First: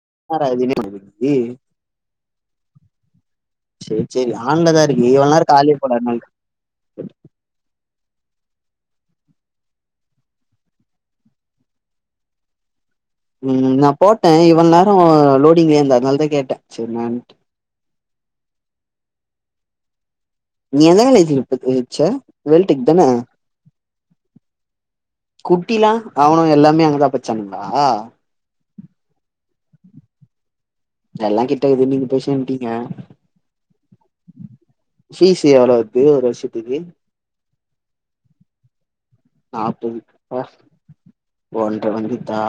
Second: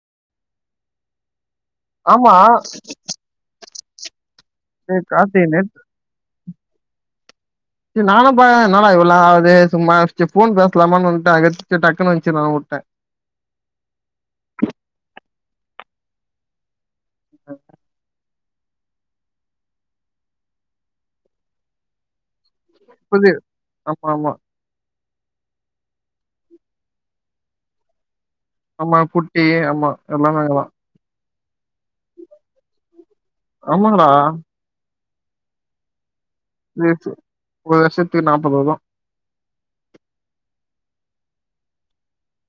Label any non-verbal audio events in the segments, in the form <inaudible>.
<unintelligible> ஆமா சேரி சேரி ஆன்லதா டேய் இருக்கு இவ்ள நேர கார்த்திக் நெட் காலே போல அத்னால தா நானு பாக்ற என்னாடா இவ்லா நேர ஆவுது சும்மாச்சு போன் பேசலாமான்னு வன்ட்ட அதுக் டக்குன்னு வச்சு அதா உட்டே ம் நான் போட்டே இவ்ள நேர லோடிங்லே ந்த அதனாலதா கேட்டே சரி ன்னாட்டு நீ எந்த காலேஜ் த இச்ச புது ஆமா ஆமா குட்டிலா அவனுங் எல்லாமே அங்கதா பச்சானுங்களா ஆமா குட்டி ஆமா எல்லாமே அங்க தா எல்லா கிட்டக்குது நீங்க பேய் சேனட்டீங்க ஆமாங்கடா ஃபீஸ்ஸு எவ்ளோ வர்து ஒரு வர்சத்தக்கு இது சு- ஒரு வருசத்து நாப்பது வது நாப்பது ப்ப ஒன்ற வந்திதா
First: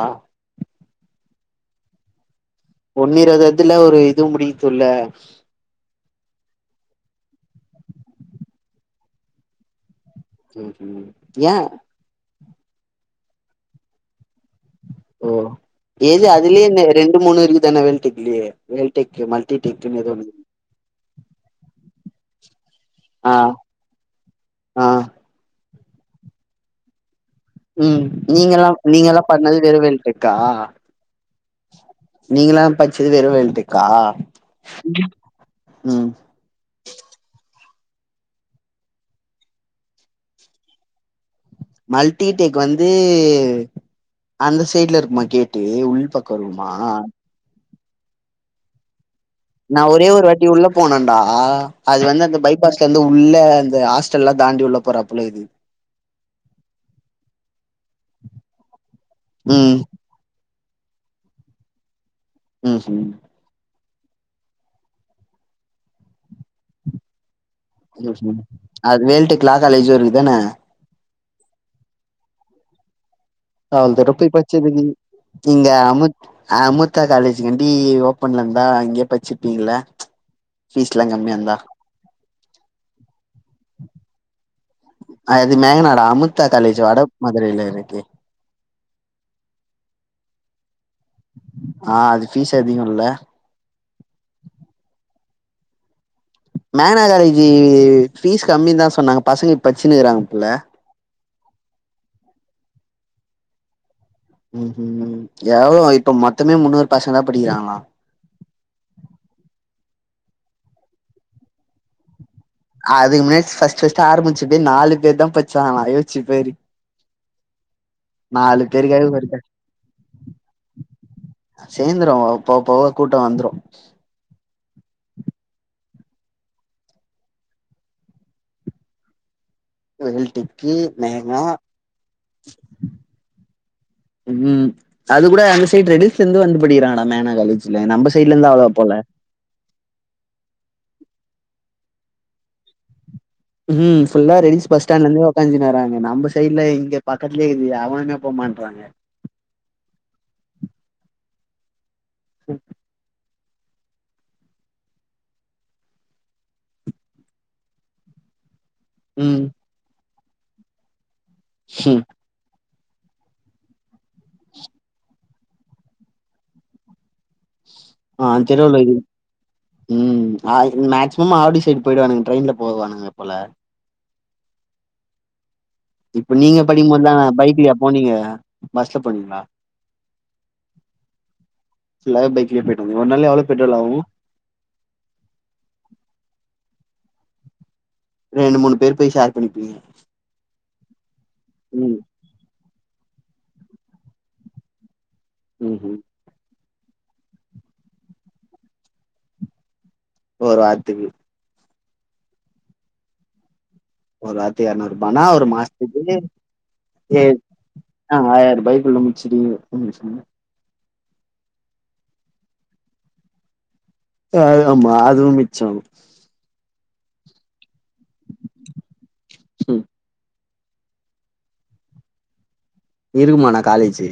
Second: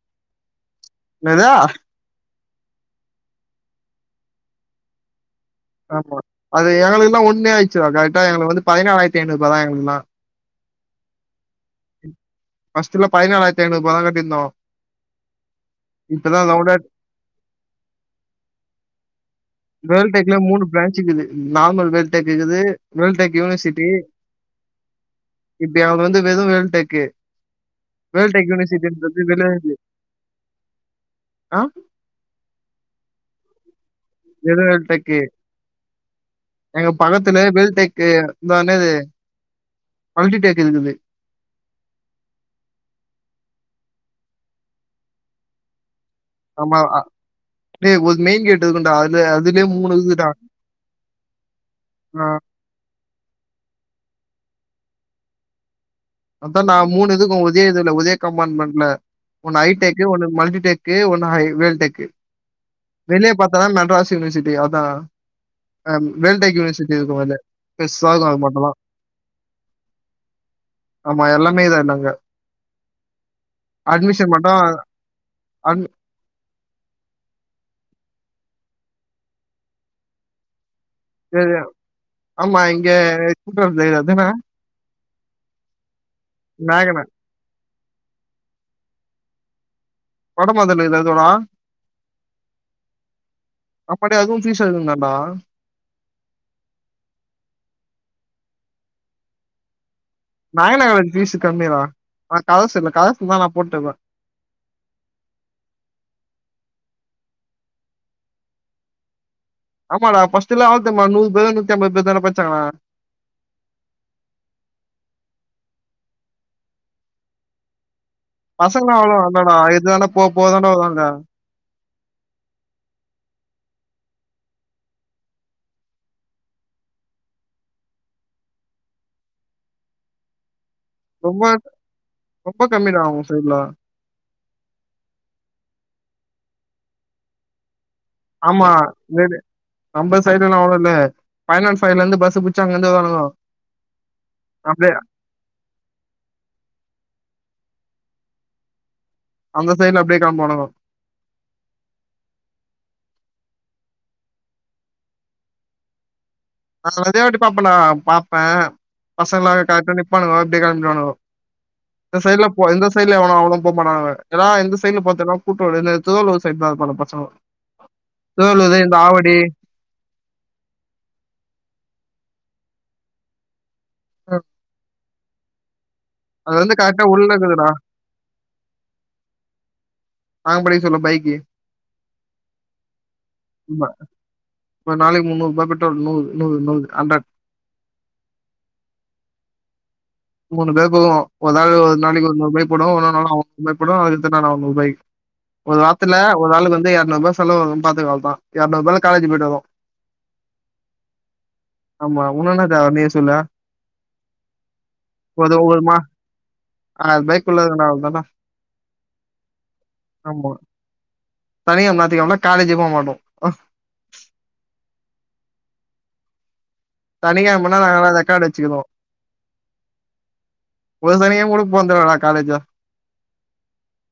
என்னது ஒண்ணு இருவது வர்த்ல ஒரு இதுவு முடிக்கித்துல்ல மா அது எங்கள்ளுக்குல்லா ஒண்ணே ஆயிச்சுதா கரெக்டா எங்களுக்குந்து பதினாலத்தி நூறு தா எங்களுக்குல்லா சேரி ஏ ஃபஸ்ட்லா பதினாலாயிரத்தி ஐநூறு பதான் கட்டியிருந்தோ ஓ ஏது அதுலயே ரவுண்டா ரெண்டு மூணு இருக்கு தானே வேல்டெக்குலையே வேல்டெக் மல் வேல்டெக்ல மூணு பிரான்ச் இக்குது நார்மல் வேல்டெக் இக்குது வேல்டெக் ஆ யூனிவர்சிட்டி ஆ இப்டி அவங்க வந்து வெது வேல் டெக்கு ம் நீங்க எல்லா நீங்க எல்லா பண்ணது வெளியே வெரு வேல்டெக்கா ஆ நீங்களல்லா பச்சது வெறு வேல்டெக்கா வேல் டெக்கு ம் எங்க பக்கத்துல வெல்டெக் இந்தானது மல்டி டெக் இக்குது மல்டிடெக் வந்து அந்த சைட்ல இருக்குமா கேட்டு உள்பக்க கருமா ஆமா அ, டேய் ஒரு மெயின் கேட் இருக்கு டா நான் ஒரே ஒரு வாட்டி உள்ள போனேன்டா அது ஆ, வந்து அந்த பைபாஸ் உள்ள அந்த ஹாஸ்டல்லா தாண்டி உள்ள போறப்பல இக்து அதான் டா மூணு இதுக்கு ஒதே இதுல உதே கம்ப்பாமெண்ட்ல ஒன் ஹை ம் டெக்கு ஒன்னு மல்டிடெக் கு ஒன்ன வேல்டெக்கு ம்ஹும் வெளியே பாத்தனா மெட்ராஸ் ஸ் யூனிவர்சிட்டி அதான் வேல்டெக் யூனிவர்சிட்டி இருக்கும் அத்ல அது வேல்டெக்கு லா காலேஜ்க்குதானே ஆமா எல்லாமே இக்து அட்ன்னாங்க அவ்ள்தூரருப்பாய் பச்சதுங்க இங்க அமுத் அமுத்தா காலேஜ் ப்யி ஓப்பன்ல இருந்தா அங்கயே பச்சிருப்பீங்கள ஃபீஸ்லா கம்மியா இருந்தா சரி ஆமா இங்க <unintelligible> அதான அது மேகநாடா அமுத்தா கலேஜ் வட மேகன மதுரையில இருக்கு வட மதல்ல அது துவாடா ஆ அது ஃபீஸ் அதிகம் இல்ல அப்பாடி அதுவு ஃபீஸ்ஸு அதிக தான்டா மேகனா காலேஜி பீஸ் கம்மி தான் சொன்னாங்க பசங்க பச்சு நாயனா காலேஜ் பீசு கம்மி தா ஆனா காலர்சு இல்ல காலர் சும்மா நா போட்ருப்பே ம் ம் ம் எவ்ளோவா இப்ப மொத்தமே முன்னூரு பசங்க தா படிக்கிறாங்ளா <inaudible> ஆமாடா ஃபஸ்டெல்லா எவ்ளோ தெர்யுமா நூறு பேரோ நுத்தி ஐம்பது பேர் தான படி அதுக்கு முன்ன ஃபஸ்ட் ஃபஸ்ட் ஆரமுச்சதே நாலு பேரு தா பட்ச்சாங்ளா யோ ச்சிப்பாரு பசங்ளா அவ்ளோ இல்லனா எதேனா போவ் போவ் தான்டா வருவானுங்க சேந்துரு போவ போவ கூட்டோ வந்துரு வெல்டிக்கி மேங்கா ரொம்ப ரொம்ப கம்மிடா உங்க சைட்ல ம் அது கூட அந்த சைடு ரெட்டிஷ்லந்து வந்து படிக்கிறாங்கடா மேனா காலேஜு ஆமா மேபி நம்ப சைடெல்லா அவ்ளோ இல்ல பைனான்ஸ் ஃபைவ்லந்து பஸ்ஸு புச்சு அங்கந்து வருவானுங்கோ ம் ஃபுல்லா ரெடிஸ் பஸ் அப்டியே ஸ்டாண்ட்ல இந்தே உக்காந்தின் வருவாங்க நம்ப சைட்ல இங்க பா பக்கத்லியே இக்கிது எவனுமே போமாட்றாங்க அந்த சைட்ல அப்டியே கெளம்புவானுங்கோ ம் நா வந்தே ட்ரிப்பா பண்ணுவே பாப்பே ம் ம் பசங்களாக காட்டுனு இப்பானுங்கோ இப்டியே கெளம்பிர்வானுங்கோ ஹும். இந்த சைட்ல ஒ இந்த சைட்ல எவனோ அவ்ளோம் போமாட்டானுங்க ஏனா எந்த சைட்ல பாத்தாலு கூட்ரோடு இந்த திருவள்ளுவ சைட் தா இர்ப்பானுங்கோ பசங்கோ ஆ திருவள்ளுவ இது ம் மே மேக்சிமம் ஆவடி சைடு போயிடுவானுங் ட்ரெயின்ல போவானுங்க போல ஆ இப்ப அது நீங்க வந்து படிக்கு கரெக்டா போதா உள்ள இருக்குதுடா பைக்லியா போனீங்க பஸ்ல போனீங்ளா நாங்க படிக்க சொல்ல பைக்கி ஃபுல்லாவே பைக்லயே போயிட்டு வந்தீங்க ஒரு நாள் எவ்ளோ பெட்ரோல் ம் அ ஆவு இப்ப நாளைக்கு முன்னூறு ரூபா பெட்ரோல் நூறு நூறு நூறு அந்த ரெண்டு மூணு பேர் போய் ஷேர் பண்ணிப்பீங்க மூணு பேருக்கு ஒரு நாள் ஒரு ம் நாளைக்கு ஒரு நூறு பேர் போடுவோ ஒன்னொரு நாள் அவ போடுவா அதுக்கு தன்யா நானூறுவாய்க் ஒரு ம்ஹும் வாரத்ல ஒரு ஆளுக்கு வந்து எரநூற்பா செலவு வரு பாத்துக்க அவ்ள்தா எரநூற்பாய்ல காலேஜ் போயிட் வருவோ ஒரு வாரத்துக்கு ஆமா உனுக் இன்னா தேவ நீயே சொல்லு ஒரு வாரத்துக்கு எர நூற்பானா ஓரு ஒரு ஒரு மா மாஸ்த்துக்கு ஏ ஆயிரம் பைக் உள்ள அ தானே ஆயிர ரூபாய்குள்ள முட்ச்சிடுவீங்க ம் சனிக்கெழம நாத்திகெழமனா காலேஜே போவ மாட்டோ அ அதுதாமா அதுவு மிச்சாகு சனிக்கெழமனா நாங்கெல்லா ரெக்காடு வச்சிக்குவோ ம் ஒரு சனிகெழம கூட போன்தில்லனா காலேஜா இருக்குமாணா காலேஜு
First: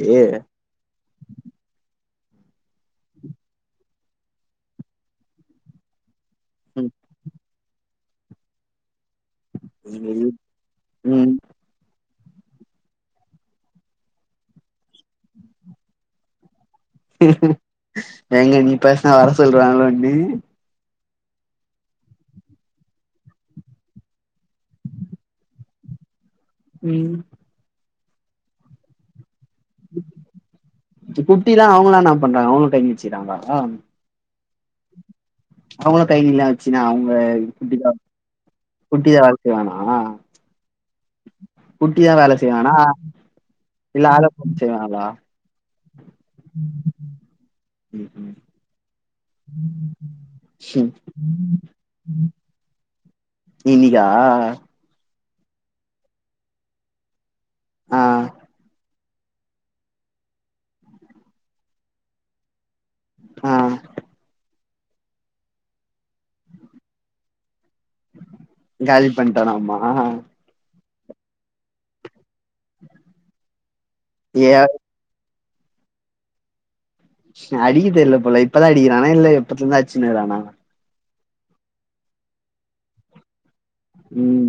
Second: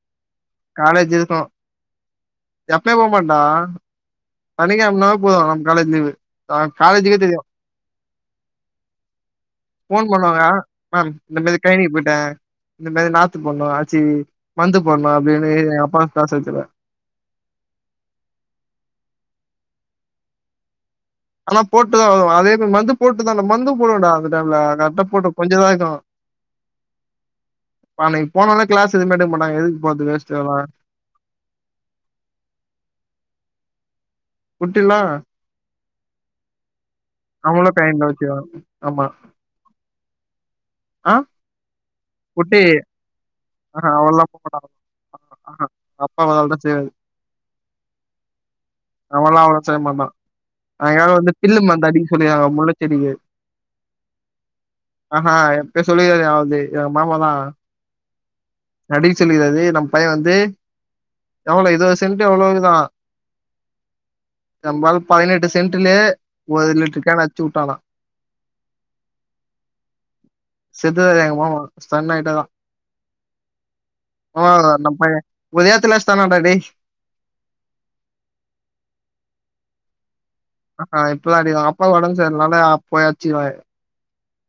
எப்பியு போமாட் டா சனிகெழம்னா போது நம் காலேஜ் லீவு ஆ ம் காலேஜிகே தெரியு ஃபோன் ம் பண்ணுவாங்க மேம் இந்த மேரி ட்ரெயினிங் போய்ட்டே இந்த மாரி நாத்து போட்னு ஆச்சி மர்ந்து போட்னு அப்டினு எங்க அப்பா பேச வச்சிருவே எங்க நீ பேஸ்னா வர சொல்ருவாங்களோனு ஆனா போட்டுதா வருவே அதே மேரி மர்ந்து போட்டு தா அந்த மர்ந்து போடுவே டா அந்த டைம்ல கர்டா போட்ட கொஞ்சோ தா இர்க்கு ம் அன்னைக் போனாலு கிளாஸ் எதுமே எடுக்க மாட் குட்டிலா அவுங்ளா என்னா பண்றாங்க அவுங்கோ டைம் வச்சிறாங்ளா குட்டிலா அவுங்களு கைகில்லா வச்சுனா அவுங்க அவங்களு இப்டி தா கயனில வச்சுருவாங்க ஆமா குட்டி தா வேல செய்வானா ஆ குட்டி தா வேல குட்டி செய்வானா ஆஹா இல்ல ஆள அவள்லா போ <unintelligible> மாட்டாங்க செய்வாங்கலா ஆஹா அப்பா அதெல்லா செய்வாரு ம் ம் அவல்லா அவளோ செய்ய மாட்டோ ம். அவங்காள வந்து பில்லு மருந்தடிக்க சொல்லி முள்ளச்செடிக்கி இன்னைக்கா ஆஹ ஹா எப்பே சொல்லிகாரு வந்து எங்க மாமா தா ஹ மறுபடியு சொல்லிக்கிறது நம்ம பைய வந்து எவ்ளோ இதுவ சென்டு எவ்ளவுதா ஆஹ நம்பளு பதினெட்டு சென்ட்லே ஒரு லிட்டர் கேன் அட்சுவுட்டானா காலி பண்ணிட்டானாமா செத்டாரு எங்க மாமா ஸ்டன் ஆயிட்டாராம் ஆ ஏ நம்ம பைய உதயத்துல சன்டா டேய் அடிக்க தெரியல போல இப்பதா அடிக்கிறானா இல்ல எப்பத்துல இருந்து அடிச்ருக்கான அ இப்பதா அடிகாங்க அப்பா உடம்பு செர்னால அப்ப அச்சுறாங்க ம்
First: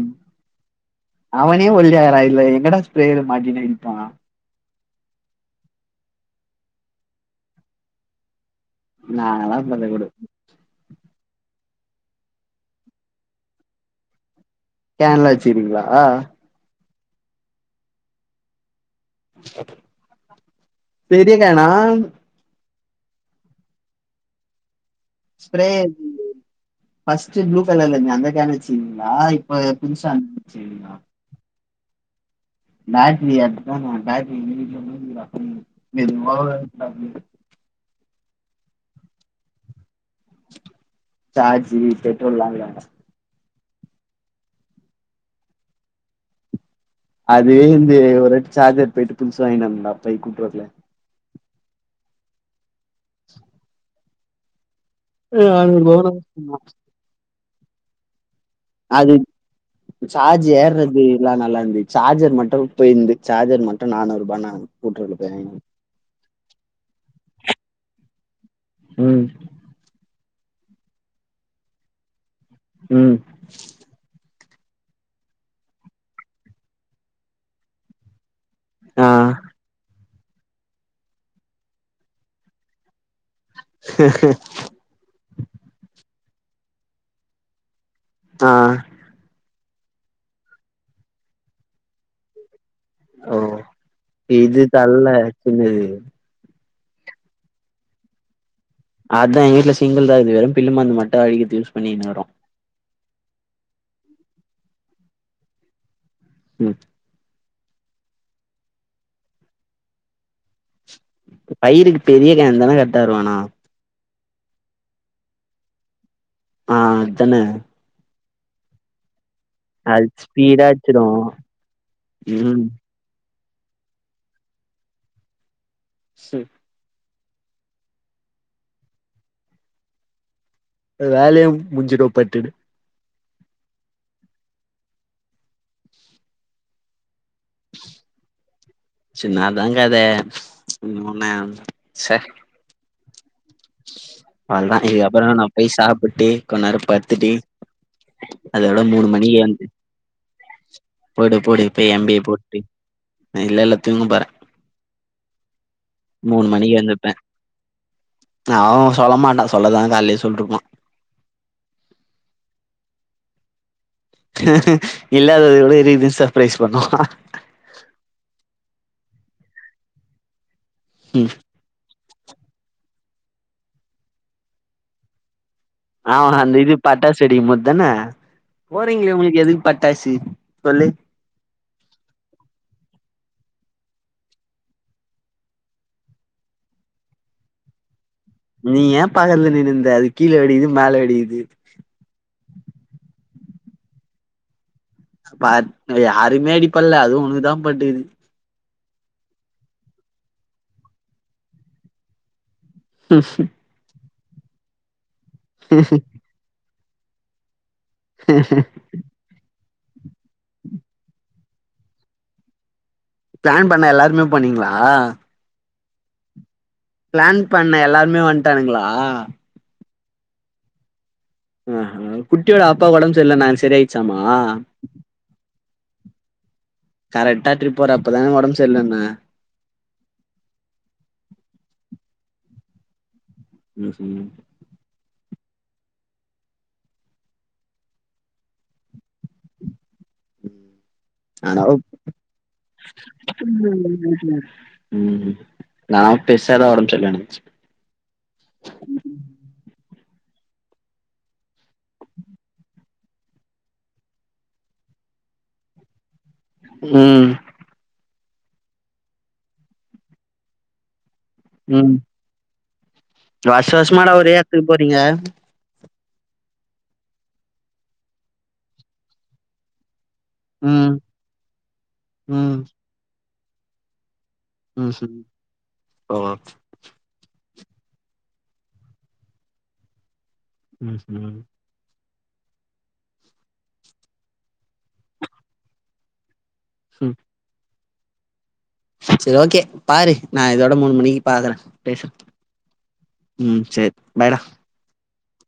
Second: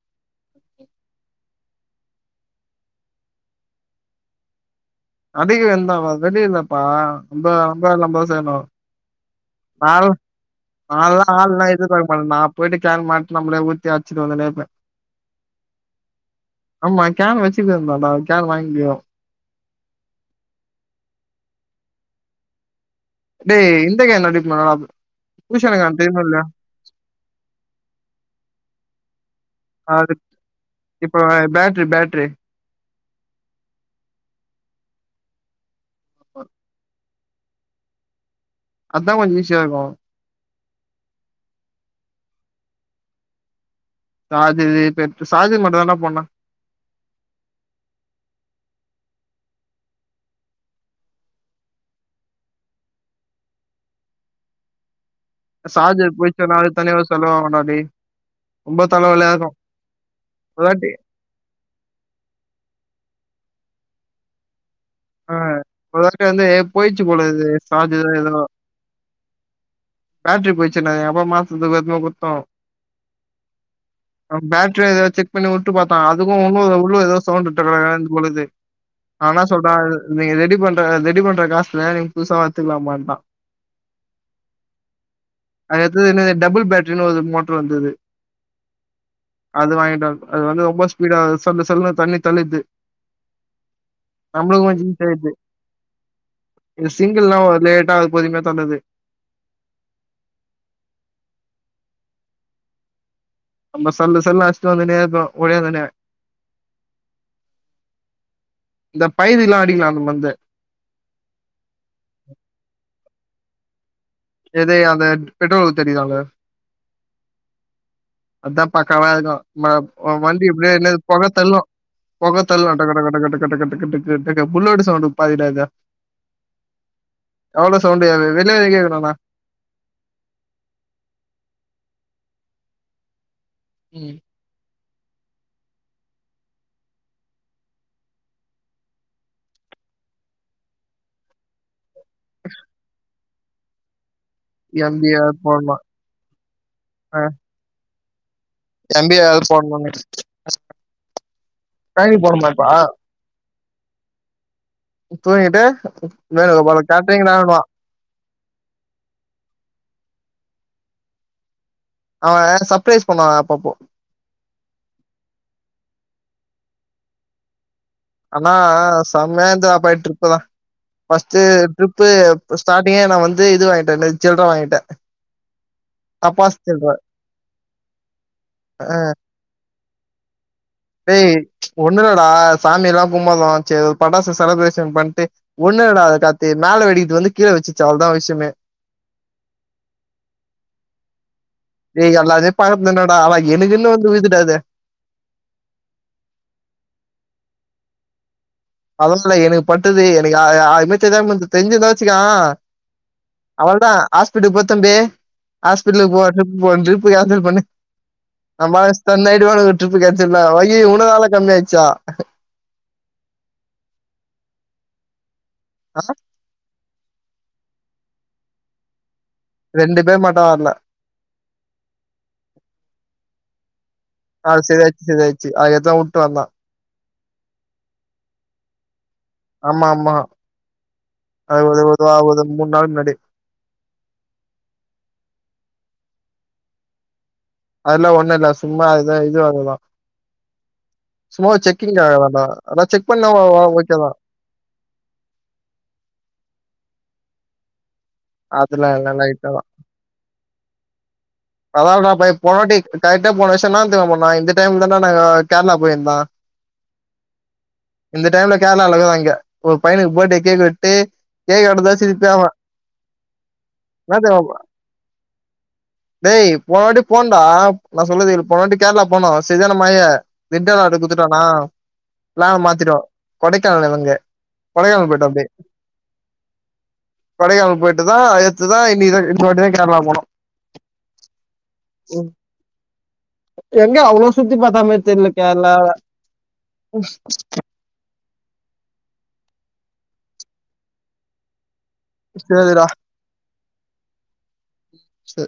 அவனே ஒல்லியாரக்ற இதுல எங்கடா ஸ்ப்ரேய மாட்டுனு நிப்பா அபி <unintelligible> வரவே இல்லப்பா ரொம்ப ரொம்பா நம்ப தா செய்னு நா எல்லா <unintelligible> குடு நால்லா ஆள்லா இருந்தா இருப்பாங்க நா போய்ட்டு கேன் மாட் நம்ளே ஊதி ஆச்ட்டு வந்தூனே இருப்பே கேன்லா வச்சுறீங்களா ஆமா கேன் வச்சுக்றோந்தாண்டா கேன் வாங்கிகோ பெரியக்கேனா டேய் இந்தகேனு அடிக்குமாராப் ஸ்ப்ரே பஃஸ்டு ப்ளூ கலர்ல இருந்மே அந்த கேன் வச்சிந்தீங்களா இப்ப புதுசா அன்வச்சிங்களா இது பேட்ரி பேட்ரியா <inaudible> அத கொஞ்சோ ஈஸியா இருக்கு சார்ஜூ பெட்ரோல இல்லாம சார்ஜரு பெட் சார்ஜர் மட்டுதான்டா போட்னு அதுவே வந்து ரெட் சார்ஜர் போயிட்டு புதுசு வாங்கிடு வந்தாப் போய் கூப்ற குள்ள நானூறுபா சாஜர் போயிச்சுன்னாவே தனியாவே செலவாகுண்டா டேய் ரொம்ப அது தலவலியா இருக்கு சார்ஜ் ஒருவாட்டி ஏர்றது எல்லா நல்லா இருந்து சார்ஜர் மட்டு போயிருந் சார்ஜர் மட்டு நானூறுபான்னாங்க ஆஹ் ஒரு வாட்ட வந்து போயிச்சு போல இது சார்ஜரோ எதோ ம் பேட்ரி போயிச்சுன்னாக அப்ப மாத்துறதுக்கு எடுத்துனு போய் குத்தோ ம் பேட்ரியோ எதோ செக் பண்ணி வுட்டு பாத்தாக அதுக்கு ஒ உள்ள எதோ சவுண்டு டக டகனு பண்ணுது ஆ நா என்ன சொல்றே நீங்க ரெடி பண்ற ரெடி பண்ற காசுல நீங்க புதுசா எடுத்துக்கலா உங்வேண்டா அதுக்கடுத்தது என்னது டபுள் பேட்ரின்னு ஒரு மோட்ரு வந்தது ஆஹ அது வாங்கிட்டாங்க அது வந்து ரொம்ப ஸ்பீடா சல்லு சல்லுனு தண்ணி தள்ளிது அஹ இது கொஞ்சோ தல்ல ஈஸியாயிடுது இது இது சிங்கிள்லா ஒரு லேட்டா அது பொதுமயா தள்ளுது சிங்கள்தா இது வெறு பில்லு மருந்து மட்டு அடிக்துகு யூஸ் பண்ணினுருக்கோ நம்ம சல்லு சல்லுனு அடிச்சுட்டு வந்துனே இருக்கு ஒடியாதுனே உம் இந்தப் பயிதிலா அடிகலா இந்த மந்து பயிருக்கு பெரிய கேன் தான கரெட்டாருக்கு ஆனா எது அந்த பெட்ரோல் ஊதி அடிகதால ஆ அத்தன அத்தாப்பா <unintelligible> ம வண்டி ஸ்பீடா இப்டியே என்னது அடிச்சிடு பொக தள்ளு பொக ம் தள்ளு கட கட கட கட கட்டு கட்டு கட்டு கடக புல்லட்டு சவுண்ட்டு பாதிடாக சேஃப் எவ்ளோ சவுண்ட்டு <unintelligible> வெளிய வரையு கேக்னுனா வேலையு முஞ்சிடு பட்டுனு உம் சின்னதாங்க அது இன்னோனே ச்ச அவள்தா எம் பி இதுக்கப்புற ஆர் நா போய் போடணு சாப்பிட்டு கொன்னேரோ ஆ பட்த்துட்டு அதோட மூனு எம் பி மணிகு ஆர் ஏந்து போடணுனு போடு போடு இப்ப எம் பி கழனி ஏ போணுமா போட்டு இப்ப இல்ல இல்ல தூங்கப்போறே தூங்கிட்டு வேணுங்கப்போல எழுந்துப்பே கேட்ரிங்தானுவா அவ சொல்ல மாட்டா சொல்லதா கால்லியே சொல்ட்ருப்பா அவ சப்ரைஸ் பண்ணுவா அப்பப்போ இல்லாதத விட இதுகெதுக்கு சப்ரைஸ் பண்ணு ஆனா செம்மையா என்ஜாய் அப்பாய ட்ரிப்புதா ஃபர்ஸ்ட்டு ட்ரிப் ப்பு ஸ்டார்டிங்கே நா வந்து இது வாய்ன்டே நேத் சில்ர வாங்கிட்டே ஆமா அந்த தப்பாஸ் இது சொல்ற பட்டாசு வெடிக்கும்போத்தான போறீங்ளே உங்ளுக்கு எதுக்கு பட்டாசு சொல்லு ஏய் ஒன்னுலடா சாமிலா கும்மதோ சே ஒரு பட்டாசு செலப்ரேஷன் பண்ட்டு ஒன்னுலடா கார்த்தி மேல வெடிக்கிறது வந்து கீழ வெச்சிச்சி அவள்தா விஷ் நீ ஏ பகல நின்னுனிந்த அது கீழ வெடிகுது மேல வெடிகுது ஏய் எல்லதுமே பகத் நின்னடா ஆனா எனக்குனு வந்து விதுடா அது பாத் யாருமே அடிப்பல்ல அதுவு உனகுதா பட்டுகுது அதனால எனகு பட்டுது எனகு அ அ அமைச்சதா <unintelligible> தெஞ்சிந்தா வச்சுகோ அவள்தா ஹாஸ்பிட்டக் போத் தம்பி ஹாஸ்பிட்ல்கு போ ட்ரிப் போன் ட்ரிப் போ கேன்சல் பண்ணு நம் ஆளுங்க ஸ்டன் ஆயிடுவானுங்க ட்ரிப்பு கேன்சல்னா அய்யய்யோ இவனனால கம்மி ஆயிட்ச்சா பிளான் பண்ண எல்லாருமே போனீங்ளா ஆ பிளான் பண்ண எல்லாருமே வன்ட்டானுங்களா ரெண்டு பேர் மட்டு வர்ல ஆ அ குட்டியோட அப்பாக்கு ஒடம் செர்ல்லனாங்க செரியாய் ஆ செரி ஆய்ச்சி செரி ஆய்ச்சி ஆயத்தா வுட்டு வந்தோ கரெட்டா ட்ரிப் போறப்பதான ஒடம் செர்லன்னா ஆமா ஆமா அது ஒது ஒது ஆ ஒது மூன் நாள் மின்னாடி உம் உம் அதெலா ஒன்னுல்ல சும்மா அத இதுவாலதா உம் சும்மா ஒரு செக்கிங்காக தான்டா அதா செக் பண்ணா ஓ ஓ ஓகேதா உம் நா பெருசாதா ஒடம் செர்லன் நென்ச்ச அதுலா இல்ல லைட்டாதா அத நா பைய போனாட்டி கரெக்டா போன வருஷ என்னாத் தெரிமா பண்ணா இந்த டைம்ல தான்டா நாங்க கேரளா போயிந்தோ உம் இந்த டைம்ல கேர்ளால இகத இங்க ஒரு பையனுக்கு பர்டே கேக் வெட்டு கேக் எடுத்தா சிச்சாவா வர்ஷவர்ஷமாட ஒரே எத்துக்கு போறீங்க டேய் போனவாட்டி போண்டா நா சொல்றது போனாட்டி கேரளா போனோ சரியான மழையே ம் திட்டலாடு குடுத்துட்டோமா ப்ளான மாத்திட்டோ கொடைக்கானல் இவங்க கொடைக்கானல் உஹும் போயிட்டோ <unintelligible> கொடைக்கானால் போயிட்டு தா எத்துதா இனிதா இந்த வாட்டி தா கேரளா போனோ எஸ் மேம் உம் எங்க அவ்ளோ சுத்தி பாத்தா மேரி தெர்ல கேரளா <inaudible> ம் சரி ஓகே பாரு நா இதோட மூணு மணிக்கு பாக்கற பேசுற உம் சேரி பாய்டா ச